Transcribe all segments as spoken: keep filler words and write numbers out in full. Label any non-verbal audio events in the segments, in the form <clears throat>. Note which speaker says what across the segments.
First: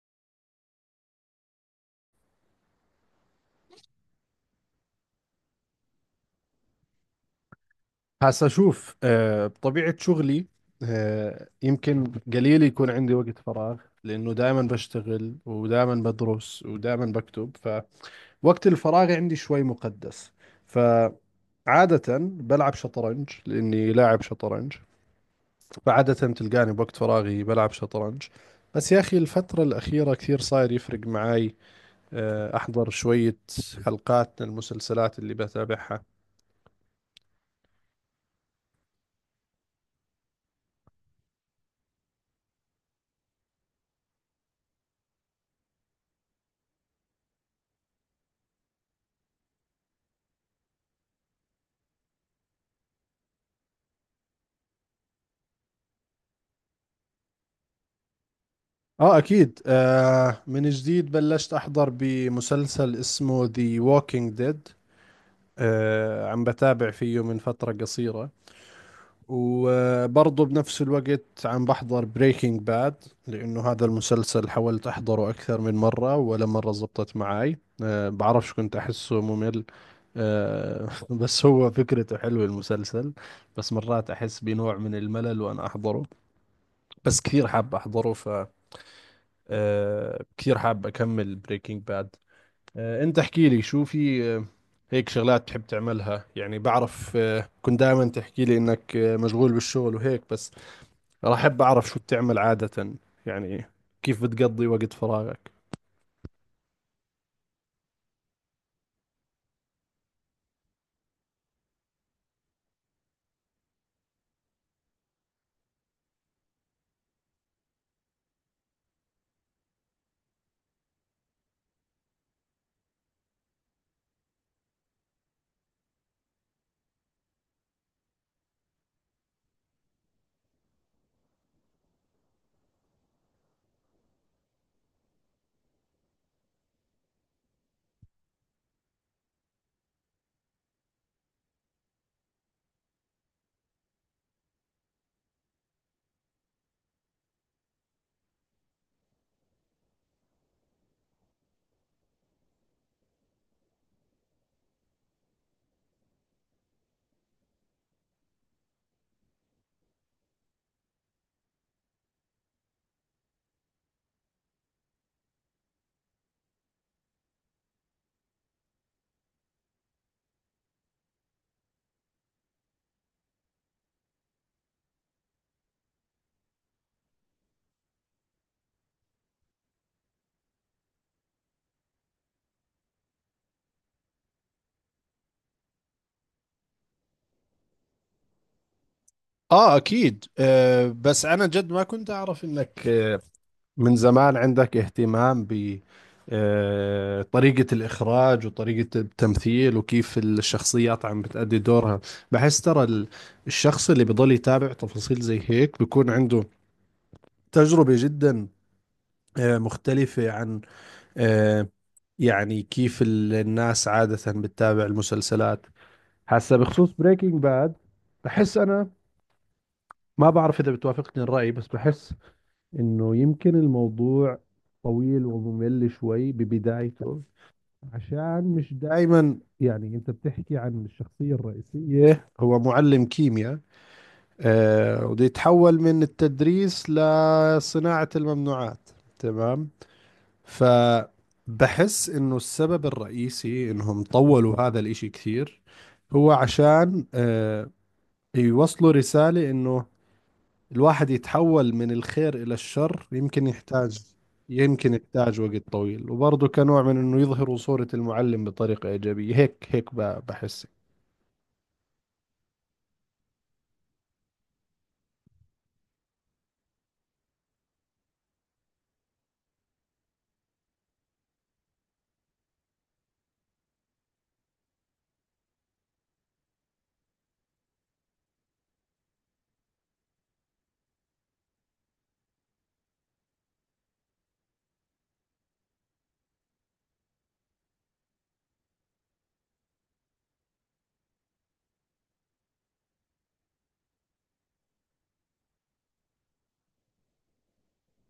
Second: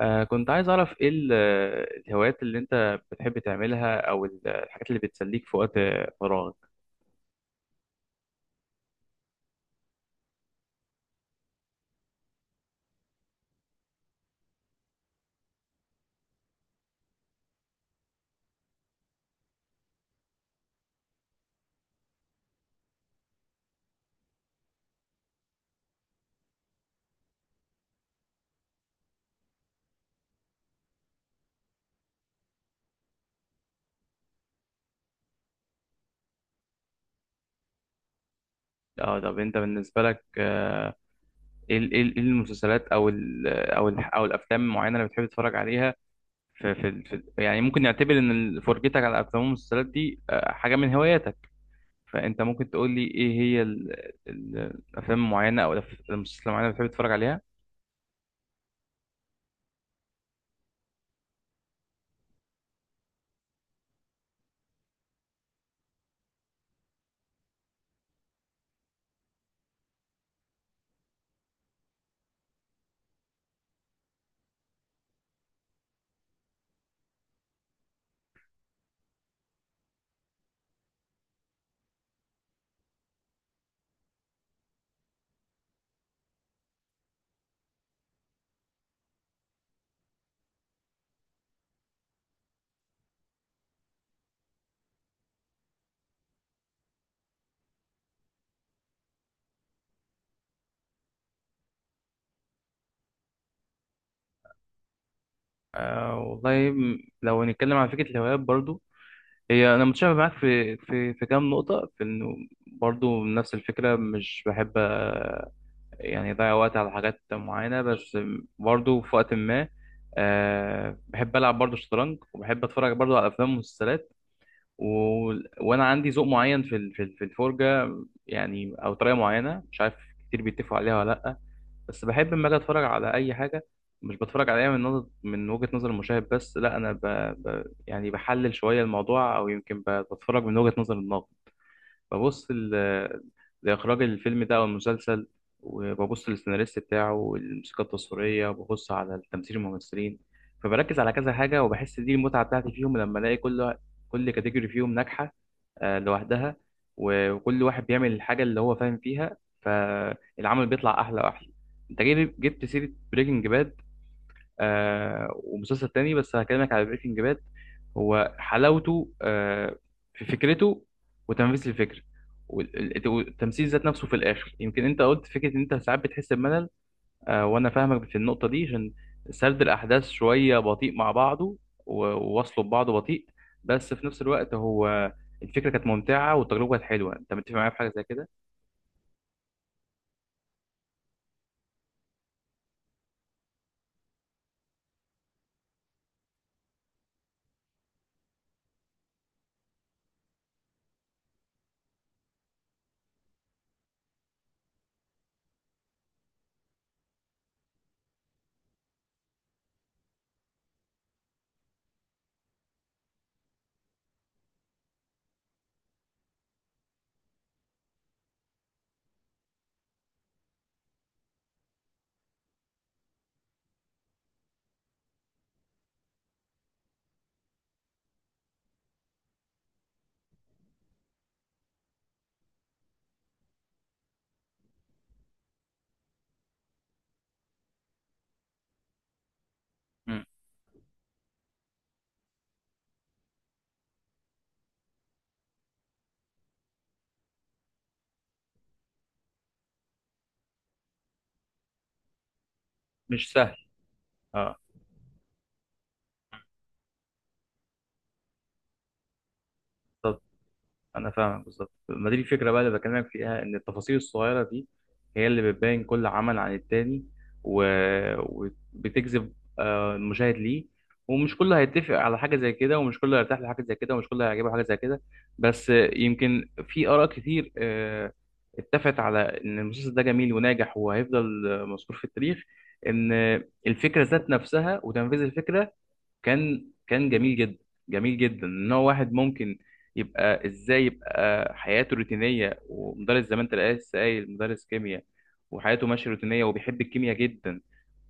Speaker 1: آه كنت عايز أعرف إيه ال- الهوايات اللي أنت بتحب تعملها أو ال- الحاجات اللي بتسليك في وقت فراغك.
Speaker 2: هسا شوف آه، بطبيعة شغلي، آه، يمكن قليل يكون عندي وقت فراغ، لأنه دائما بشتغل ودائما بدرس ودائما بكتب. فوقت الفراغ عندي شوي مقدس، فعادة بلعب شطرنج لأني لاعب شطرنج، فعادة تلقاني بوقت فراغي بلعب شطرنج. بس يا أخي الفترة الأخيرة كثير صاير يفرق معاي. آه، أحضر شوية حلقات من المسلسلات اللي بتابعها.
Speaker 1: أه طب أنت بالنسبة لك، آه، إيه ال- إيه ال- إيه المسلسلات أو ال أو ال أو الأفلام المعينة اللي بتحب تتفرج عليها. في في ال- في ال- يعني ممكن نعتبر إن ال- فرجتك على الأفلام والمسلسلات دي آه، حاجة من هواياتك، فأنت ممكن تقول لي إيه هي ال- ال- الأفلام المعينة أو الأف- المسلسلات المعينة اللي بتحب تتفرج عليها؟
Speaker 2: اه اكيد. آه من جديد بلشت احضر بمسلسل اسمه ذا ووكينج ديد. آه عم بتابع فيه من فترة قصيرة، وبرضه بنفس الوقت عم بحضر بريكنج باد، لانه هذا المسلسل حاولت احضره اكثر من مرة ولا مرة زبطت معي. آه بعرفش، كنت احسه ممل. آه <laughs> بس هو فكرته حلوة المسلسل، بس مرات احس بنوع من الملل وانا احضره، بس كثير حاب احضره. آه كتير حابب اكمل بريكنج باد. آه انت احكي لي شو في. آه هيك شغلات بتحب تعملها، يعني بعرف آه كنت دائما تحكي لي انك آه مشغول بالشغل وهيك بس. راح احب اعرف شو بتعمل عادة، يعني كيف بتقضي وقت فراغك.
Speaker 1: آه والله م- لو هنتكلم عن فكرة الهوايات برضو، هي انا متشابه معاك في في في كام نقطه، في انه برضو نفس الفكره، مش بحب آه، يعني اضيع وقت على حاجات معينه. بس برضو في وقت ما، آه، بحب العب برضو شطرنج وبحب اتفرج برضو على افلام ومسلسلات، و... وانا عندي ذوق معين في ال- في ال- في الفرجه، يعني او طريقه معينه مش عارف كتير بيتفقوا عليها ولا لا. بس بحب لما اجي اتفرج على اي حاجه، مش بتفرج عليها من نظر من وجهه نظر المشاهد بس، لا انا ب... ب... يعني بحلل شويه الموضوع، او يمكن ب... بتفرج من وجهه نظر الناقد. ببص ل- لإخراج الفيلم ده أو المسلسل، وببص للسيناريست بتاعه والموسيقى التصويرية، وببص على التمثيل الممثلين. فبركز على كذا حاجة وبحس دي المتعة بتاعتي فيهم، لما ألاقي كل كل كاتيجوري فيهم ناجحة، آه، لوحدها. و- وكل واحد بيعمل الحاجة اللي هو فاهم فيها، فالعمل بيطلع أحلى وأحلى. أنت جيب- جبت سيرة بريكنج باد. آه ومسلسل تاني بس هكلمك على بريكنج باد. هو حلاوته آه في فكرته، وتنفيذ الفكرة، وال- والتمثيل ذات نفسه. في الآخر يمكن أنت قلت فكرة إن أنت ساعات بتحس بملل، آه وأنا فاهمك في النقطة دي، عشان سرد الأحداث شوية بطيء مع بعضه، و- ووصله ببعضه بطيء، بس في نفس الوقت هو الفكرة كانت ممتعة والتجربة كانت حلوة. أنت متفق معايا في حاجة زي كده؟
Speaker 2: اه اكيد. آه بس انا جد ما كنت اعرف انك آه من زمان عندك اهتمام ب، آه، طريقة الإخراج وطريقة التمثيل وكيف الشخصيات عم بتأدي دورها. بحس ترى ال- الشخص اللي بضل يتابع تفاصيل زي هيك بيكون عنده تجربة جدا آه، مختلفة عن، آه، يعني كيف ال- الناس عادة بتتابع المسلسلات. هسا بخصوص بريكنج باد، بحس أنا، ما بعرف إذا بتوافقني الرأي، بس بحس انه يمكن الموضوع طويل وممل شوي ببدايته، عشان مش دائما، يعني انت بتحكي عن الشخصية الرئيسية، هو معلم كيمياء آه وده يتحول من التدريس لصناعة الممنوعات، تمام؟
Speaker 1: مم.
Speaker 2: فبحس انه السبب الرئيسي انهم طولوا هذا الاشي كثير، هو عشان آه يوصلوا رسالة انه الواحد يتحول من الخير إلى الشر
Speaker 1: مش
Speaker 2: يمكن
Speaker 1: سهل.
Speaker 2: يحتاج،
Speaker 1: اه
Speaker 2: يمكن يحتاج وقت طويل، وبرضه كنوع من إنه يظهروا صورة المعلم بطريقة إيجابية، هيك هيك ب- بحس.
Speaker 1: انا فاهمك بالظبط، ما دي الفكره بقى اللي بكلمك فيها، ان التفاصيل الصغيره دي هي اللي بتبين كل عمل عن التاني، و... وبتجذب آه، المشاهد ليه. ومش كله هيتفق على حاجه زي كده، ومش كله هيرتاح لحاجه زي كده، ومش كله هيعجبه حاجه زي كده. بس آه، يمكن في اراء كتير آه، اتفقت على ان المسلسل ده جميل وناجح، وهيفضل آه، مذكور في التاريخ، ان الفكره ذات نفسها وتنفيذ الفكره كان كان جميل جدا. جميل جدا ان هو واحد ممكن يبقى ازاي يبقى حياته روتينيه ومدرس زي ما انت لسه قايل، مدرس كيمياء وحياته ماشيه روتينيه وبيحب الكيمياء جدا،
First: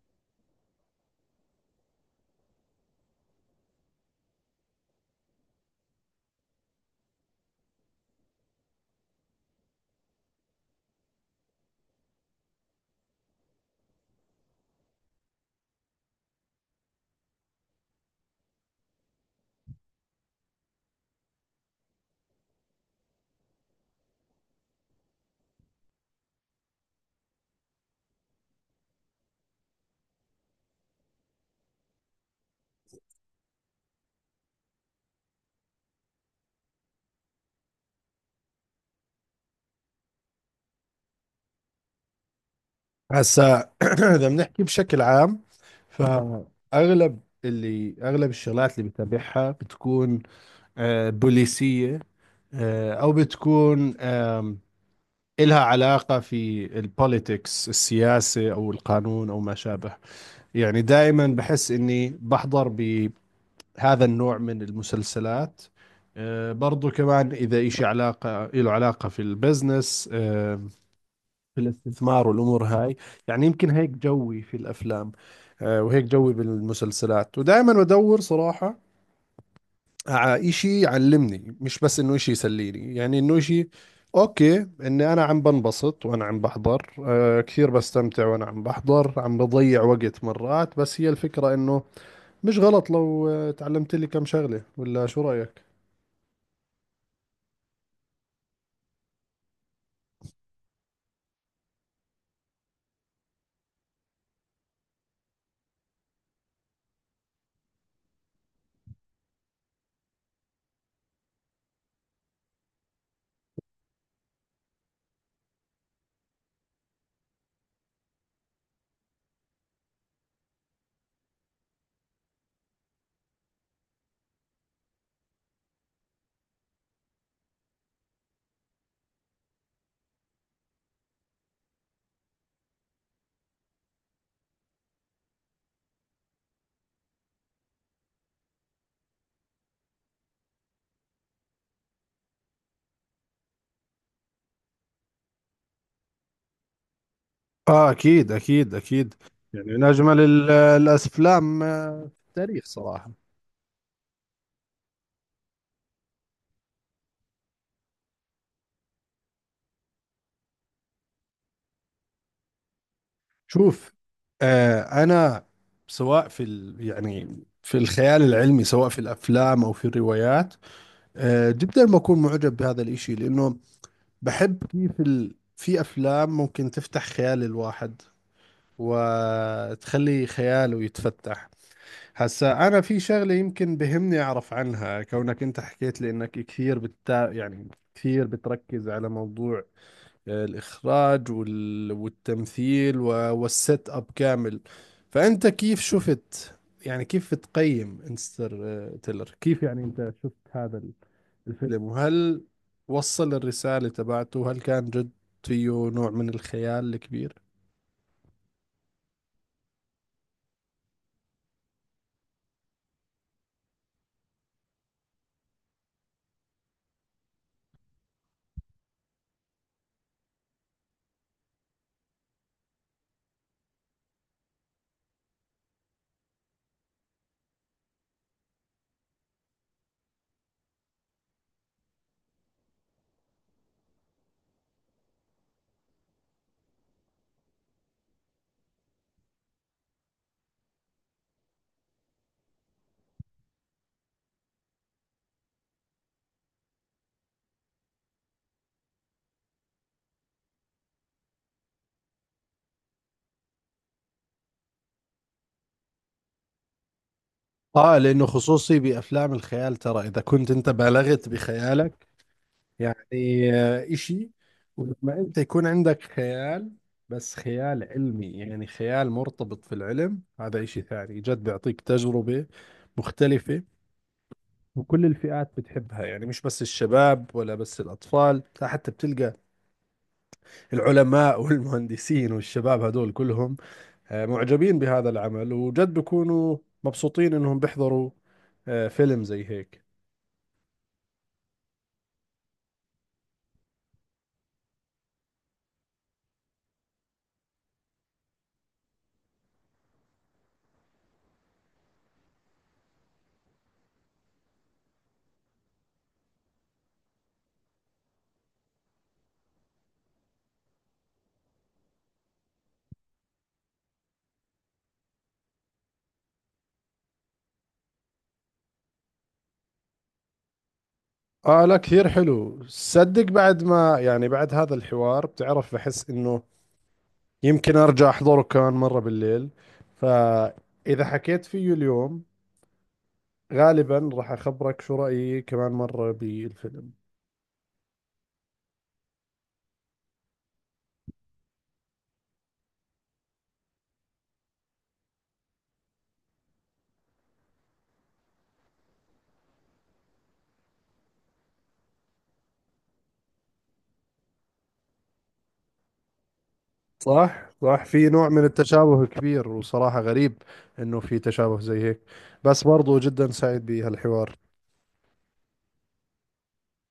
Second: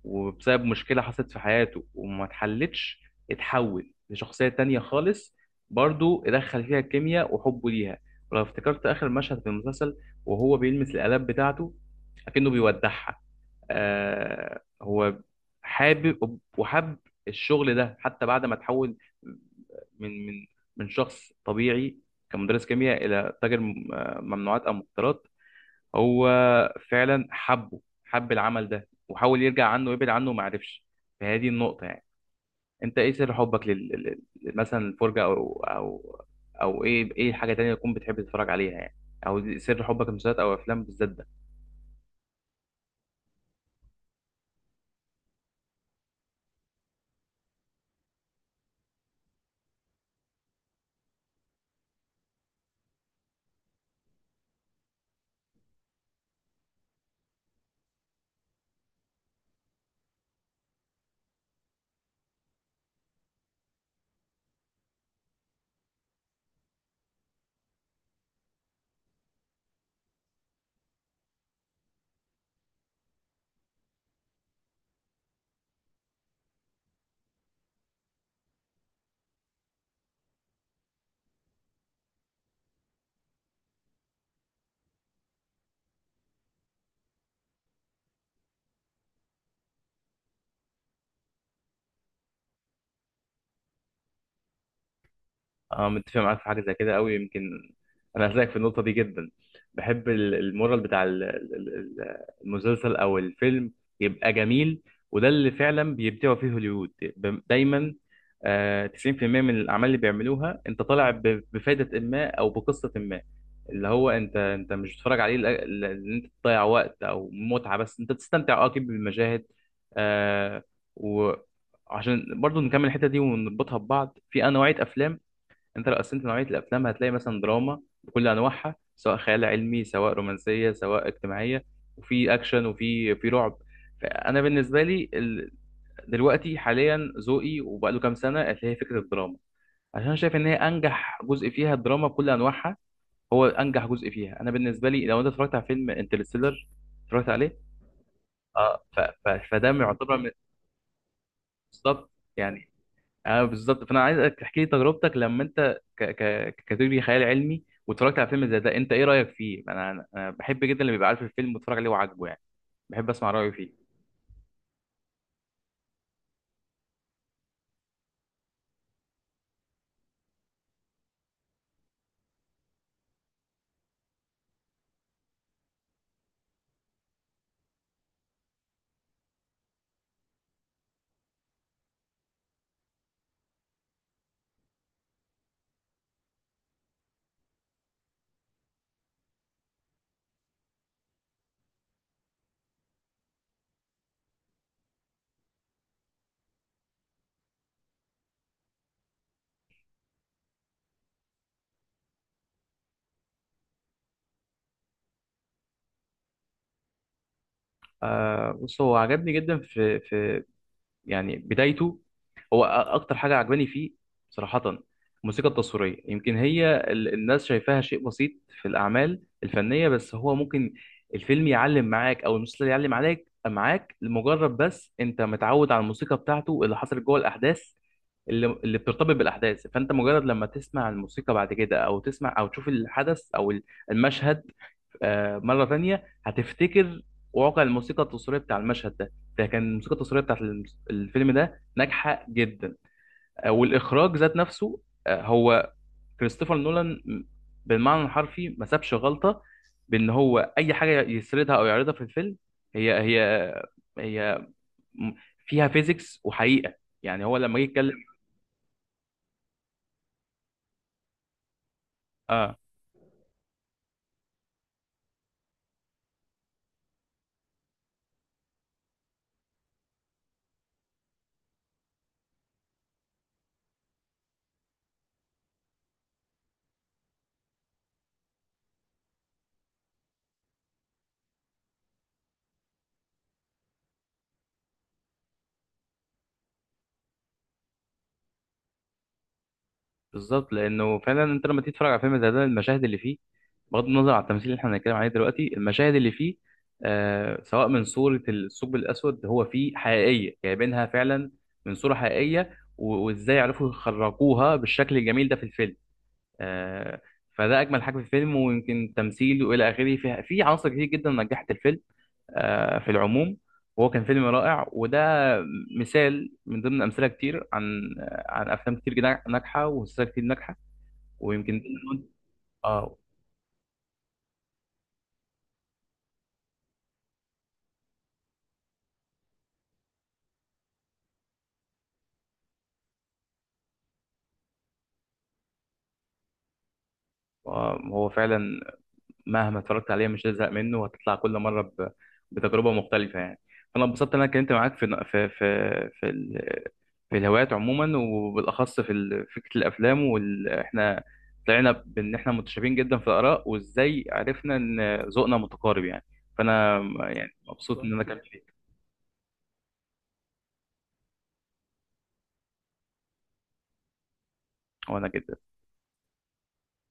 Speaker 1: وبسبب مشكله حصلت في حياته وما اتحلتش، اتحول لشخصيه تانية خالص. برضو ادخل فيها الكيمياء وحبه ليها. ولو افتكرت اخر مشهد في المسلسل، وهو بيلمس الآلات بتاعته اكنه بيودعها، آه هو حابب وحب الشغل ده حتى بعد ما تحول من من من شخص طبيعي، كمدرس كيمياء، الى تاجر م- آه، ممنوعات او مخدرات. هو فعلا حبه، حب العمل ده، وحاول يرجع عنه ويبعد عنه وما عرفش. فهذه النقطة يعني، انت ايه سر حبك لل... لل- لل- مثلا الفرجة او او او ايه ايه حاجة تانية تكون بتحب تتفرج عليها، يعني او سر حبك للمسلسلات او افلام بالذات ده.
Speaker 2: هسا <clears throat> إذا بنحكي بشكل عام، فأغلب اللي أغلب الشغلات اللي بتابعها بتكون آه، بوليسية، آه، أو بتكون، آم، إلها علاقة في البوليتكس، السياسة أو القانون أو ما شابه. يعني دائما بحس إني بحضر ب- هذا النوع من المسلسلات. آه، برضو كمان إذا إشي، علاقة له علاقة في البزنس، آه، في الاستثمار والأمور هاي. يعني يمكن هيك جوي في الأفلام، آه، وهيك جوي بالمسلسلات. ودائما بدور صراحة على إشي يعلمني، مش بس إنه إشي يسليني. يعني إنه إشي أوكي إني أنا عم بنبسط وأنا عم بحضر، آه، كثير بستمتع وأنا عم بحضر، عم بضيع وقت مرات، بس هي الفكرة إنه مش غلط لو آه، تعلمت لي كم شغلة، ولا شو رأيك؟
Speaker 1: اه متفق معاك في حاجه زي كده قوي. يمكن انا هسلك في النقطه دي جدا. بحب ال- المورال بتاع ال- ال- ال- المسلسل او الفيلم يبقى جميل. وده اللي فعلا بيبدعوا فيه هوليوود، ب- دايما، آه، تسعين في المية من الاعمال اللي بيعملوها انت طالع ب- بفائده ما او بقصه ما. اللي هو انت انت مش بتتفرج عليه لأ- لأ- ان انت تضيع وقت او متعه بس، انت تستمتع اه اكيد بالمشاهد، آه، وعشان برضو نكمل الحته دي ونربطها ببعض في نوعيه افلام. انت لو قسمت نوعيه الافلام هتلاقي مثلا دراما بكل انواعها، سواء خيال علمي، سواء رومانسيه، سواء اجتماعيه، وفي اكشن، وفي في رعب. فانا بالنسبه لي ال... دلوقتي حاليا ذوقي وبقاله كام سنه اللي هي فكره الدراما، عشان شايف ان هي انجح جزء فيها، الدراما بكل انواعها هو انجح جزء فيها. انا بالنسبه لي لو انت اتفرجت على فيلم انترستيلر، اتفرجت عليه،
Speaker 2: اه اكيد اكيد
Speaker 1: اه ف...
Speaker 2: اكيد.
Speaker 1: ف...
Speaker 2: يعني
Speaker 1: فده
Speaker 2: من
Speaker 1: يعتبر
Speaker 2: اجمل
Speaker 1: من،
Speaker 2: ال- آه، الافلام آه،
Speaker 1: بالظبط،
Speaker 2: في التاريخ
Speaker 1: يعني،
Speaker 2: صراحه.
Speaker 1: اه بالظبط. فانا عايزك تحكي لي تجربتك لما انت ك... ك... ككاتيجوري خيال علمي واتفرجت على فيلم زي ده، انت ايه رايك فيه. انا انا أنا بحب جدا اللي بيبقى عارف الفيلم واتفرج عليه وعاجبه، يعني بحب اسمع رايه فيه.
Speaker 2: شوف، آه انا سواء في ال، يعني في الخيال العلمي، سواء في الافلام او في الروايات، آه جدا بكون معجب بهذا الاشي، لانه بحب كيف ال، في افلام ممكن تفتح خيال الواحد وتخلي خياله يتفتح. هسا أنا في شغلة يمكن بهمني أعرف عنها، كونك أنت حكيت لي إنك كثير بتتا... يعني كثير بتركز على موضوع آه، الإخراج وال... والتمثيل و... والسيت أب كامل. فأنت كيف شفت، يعني كيف بتقيم انستر آه، تيلر؟ كيف يعني أنت شفت هذا الفيلم، وهل وصل الرسالة تبعته؟ هل كان جد فيه نوع من الخيال الكبير؟
Speaker 1: آه بص، هو عجبني جدا في في يعني بدايته. هو أ- اكتر حاجه عجباني فيه صراحه، الموسيقى التصويريه. يمكن هي ال- الناس شايفاها شيء بسيط في الاعمال الفنيه، بس هو ممكن الفيلم يعلم معاك او المسلسل يعلم عليك معاك، لمجرد بس انت متعود على الموسيقى بتاعته اللي حصلت جوه الاحداث، اللي اللي بترتبط بالاحداث. فانت مجرد لما تسمع الموسيقى بعد كده، او تسمع او تشوف الحدث او ال- المشهد آه، مره تانية، هتفتكر واقع الموسيقى التصويريه بتاع المشهد ده. فكان الموسيقى التصويريه بتاعت الم- الفيلم ده ناجحه جدا، آه، والاخراج ذات نفسه آه، هو كريستوفر نولان بالمعنى الحرفي ما سابش غلطه، بان هو اي حاجه يسردها او يعرضها في الفيلم هي هي هي م- فيها فيزيكس وحقيقه. يعني هو لما جه يتكلم،
Speaker 2: اه، لانه خصوصي بافلام الخيال ترى اذا كنت انت بالغت بخيالك
Speaker 1: اه
Speaker 2: يعني آه، إشي، ولما أنت يكون عندك خيال بس خيال علمي، يعني خيال مرتبط في العلم، هذا إشي ثاني جد بيعطيك تجربة مختلفة. وكل الفئات بتحبها، يعني مش بس الشباب ولا بس الأطفال، لا حتى بتلقى العلماء <laughs> والمهندسين والشباب هدول كلهم آه، معجبين بهذا العمل، وجد بيكونوا مبسوطين إنهم بيحضروا آه، فيلم زي هيك.
Speaker 1: بالظبط. لانه فعلا انت لما تيجي تتفرج على فيلم زي ده، المشاهد اللي فيه، بغض النظر عن التمثيل اللي احنا بنتكلم عليه دلوقتي، المشاهد اللي فيه آه سواء من صورة الثقب الأسود، هو فيه حقيقية جايبينها فعلا من صورة حقيقية، و- وإزاي عرفوا يخرجوها بالشكل الجميل ده في الفيلم. آه فده أجمل حاجة في الفيلم. ويمكن تمثيل وإلى آخره، فيها في عناصر كتير جدا نجحت الفيلم آه في العموم. وهو كان فيلم رائع، وده مثال من ضمن أمثلة كتير عن آه، عن أفلام كتير جدا- ناجحة ومسلسلات كتير ناجحة. ويمكن ده
Speaker 2: اه لا
Speaker 1: اللي أنا-
Speaker 2: كثير حلو
Speaker 1: اه
Speaker 2: صدق. بعد ما، يعني بعد هذا الحوار بتعرف بحس انه يمكن ارجع احضره كمان مرة بالليل. فاذا حكيت فيه اليوم، غالبا راح اخبرك شو رأيي كمان مرة بالفيلم.
Speaker 1: آه، هو فعلا مهما اتفرجت عليه مش هزهق منه، وهتطلع كل مره ب... بتجربه مختلفه، يعني. فانا اتبسطت ان انا اتكلمت معاك في في في في, ال... في الهوايات عموما، وبالاخص في ال... فكره الافلام وال... احنا طلعنا بان احنا متشابهين جدا في الاراء، وازاي عرفنا ان ذوقنا متقارب، يعني. فانا يعني
Speaker 2: صح
Speaker 1: مبسوط
Speaker 2: صح،
Speaker 1: ان انا
Speaker 2: في
Speaker 1: كلمت
Speaker 2: نوع من
Speaker 1: فيك.
Speaker 2: التشابه كبير، وصراحة غريب انه في تشابه زي هيك، بس برضو جدا سعيد بهالحوار.
Speaker 1: وانا جدا